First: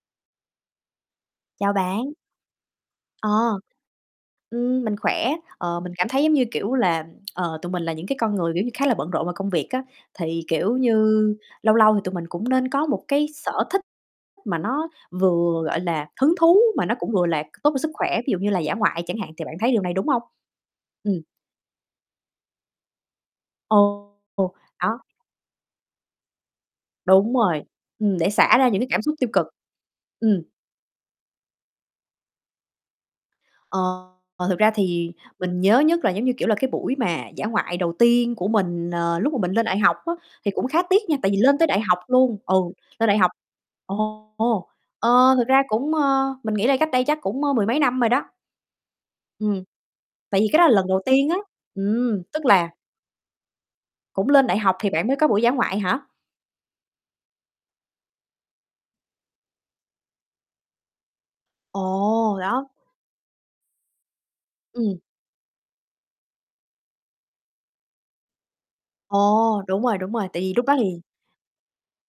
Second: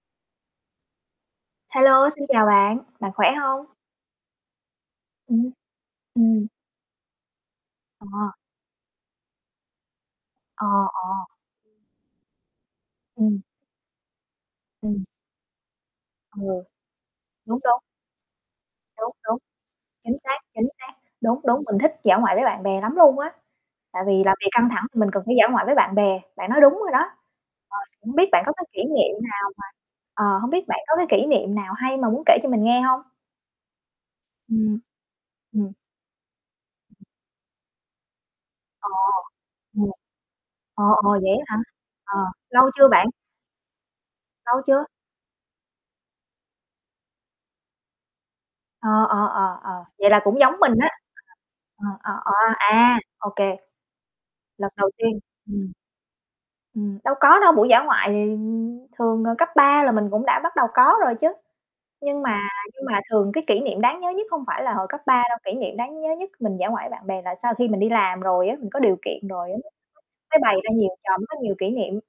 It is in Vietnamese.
Chào Hello, bạn. xin chào bạn, bạn khỏe Ờ. hông? Ừm, mình khỏe. Ừm. Ờ, mình cảm thấy, giống như Ừm. kiểu là, ờ, tụi mình là những Ờ. cái con người, kiểu như, khá là bận rộn vào công việc á, thì, Ờ, kiểu như, ờ. lâu lâu thì tụi mình cũng nên có một cái Ừm. sở thích mà nó Ừm. vừa, gọi là, hứng Ờ. thú mà nó cũng vừa là c Đúng, tốt cho đúng. sức khỏe, ví dụ như là dã ngoại Đúng, chẳng hạn đúng, thì bạn thấy điều này, đúng chính hông? xác, chính xác. Ừm. Đúng, đúng, mình thích dã ngoại với bạn bè lắm luôn á, Ồ tại vì làm việc ồ, căng thẳng thì đó. mình cần phải dã ngoại với bạn bè, bạn nói đúng rồi đó. Đúng rồi, Ờ, hổng ừm, biết để bạn có xả cái ra những kỷ cái cảm xúc niệm tiêu nào cực. mà ờ, Ừm. hổng biết bạn có cái kỷ niệm nào hay mà muốn kể cho mình nghe hông? Ờ, ờ, thực ra Ừm. thì mình Ừm. nhớ nhất là, giống như kiểu, là cái buổi mà dã ngoại đầu tiên của Ờ, mình, ờ, lúc mà mình lên đại ồ. học á, thì cũng khá Ờ, tiếc ồ, nha, vậy tại vì á lên hả? tới đại học Ờ, luôn ừ, lâu chưa bạn? lên đại học ồ, Lâu ồ, chưa? ờ, thực ra cũng ơ, mình nghĩ là cách đây chắc cũng, ơ, mười mấy năm rồi đó. Ờ, ờ, ờ, Ừm, ờ, vậy là cũng tại vì cái giống đó là mình á. lần đầu tiên á, Ờ, ờ, ừm, ờ, tức ờ, là à, OK. Cũng lên đại Lần học thì đầu bạn mới tiên, có buổi dã ừm. ngoại hả? Ừm, đâu có đâu, buổi dã ngoại thì thường là cấp 3 là mình cũng đã bắt đầu có rồi chứ, nhưng Ồ, mà đó. nhưng mà thường cái kỷ niệm đáng nhớ nhất hông phải là hồi Ừm. cấp 3 đâu. Kỷ niệm đáng nhớ nhất mình dã ngoại với bạn bè là sau khi mình đi làm rồi á, mình có điều kiện rồi á, Ồ, [unintelligible] đúng rồi, đúng rồi, mới tại vì bày lúc ra đó nhiều thì trò, mới có nhiều kỷ niệm.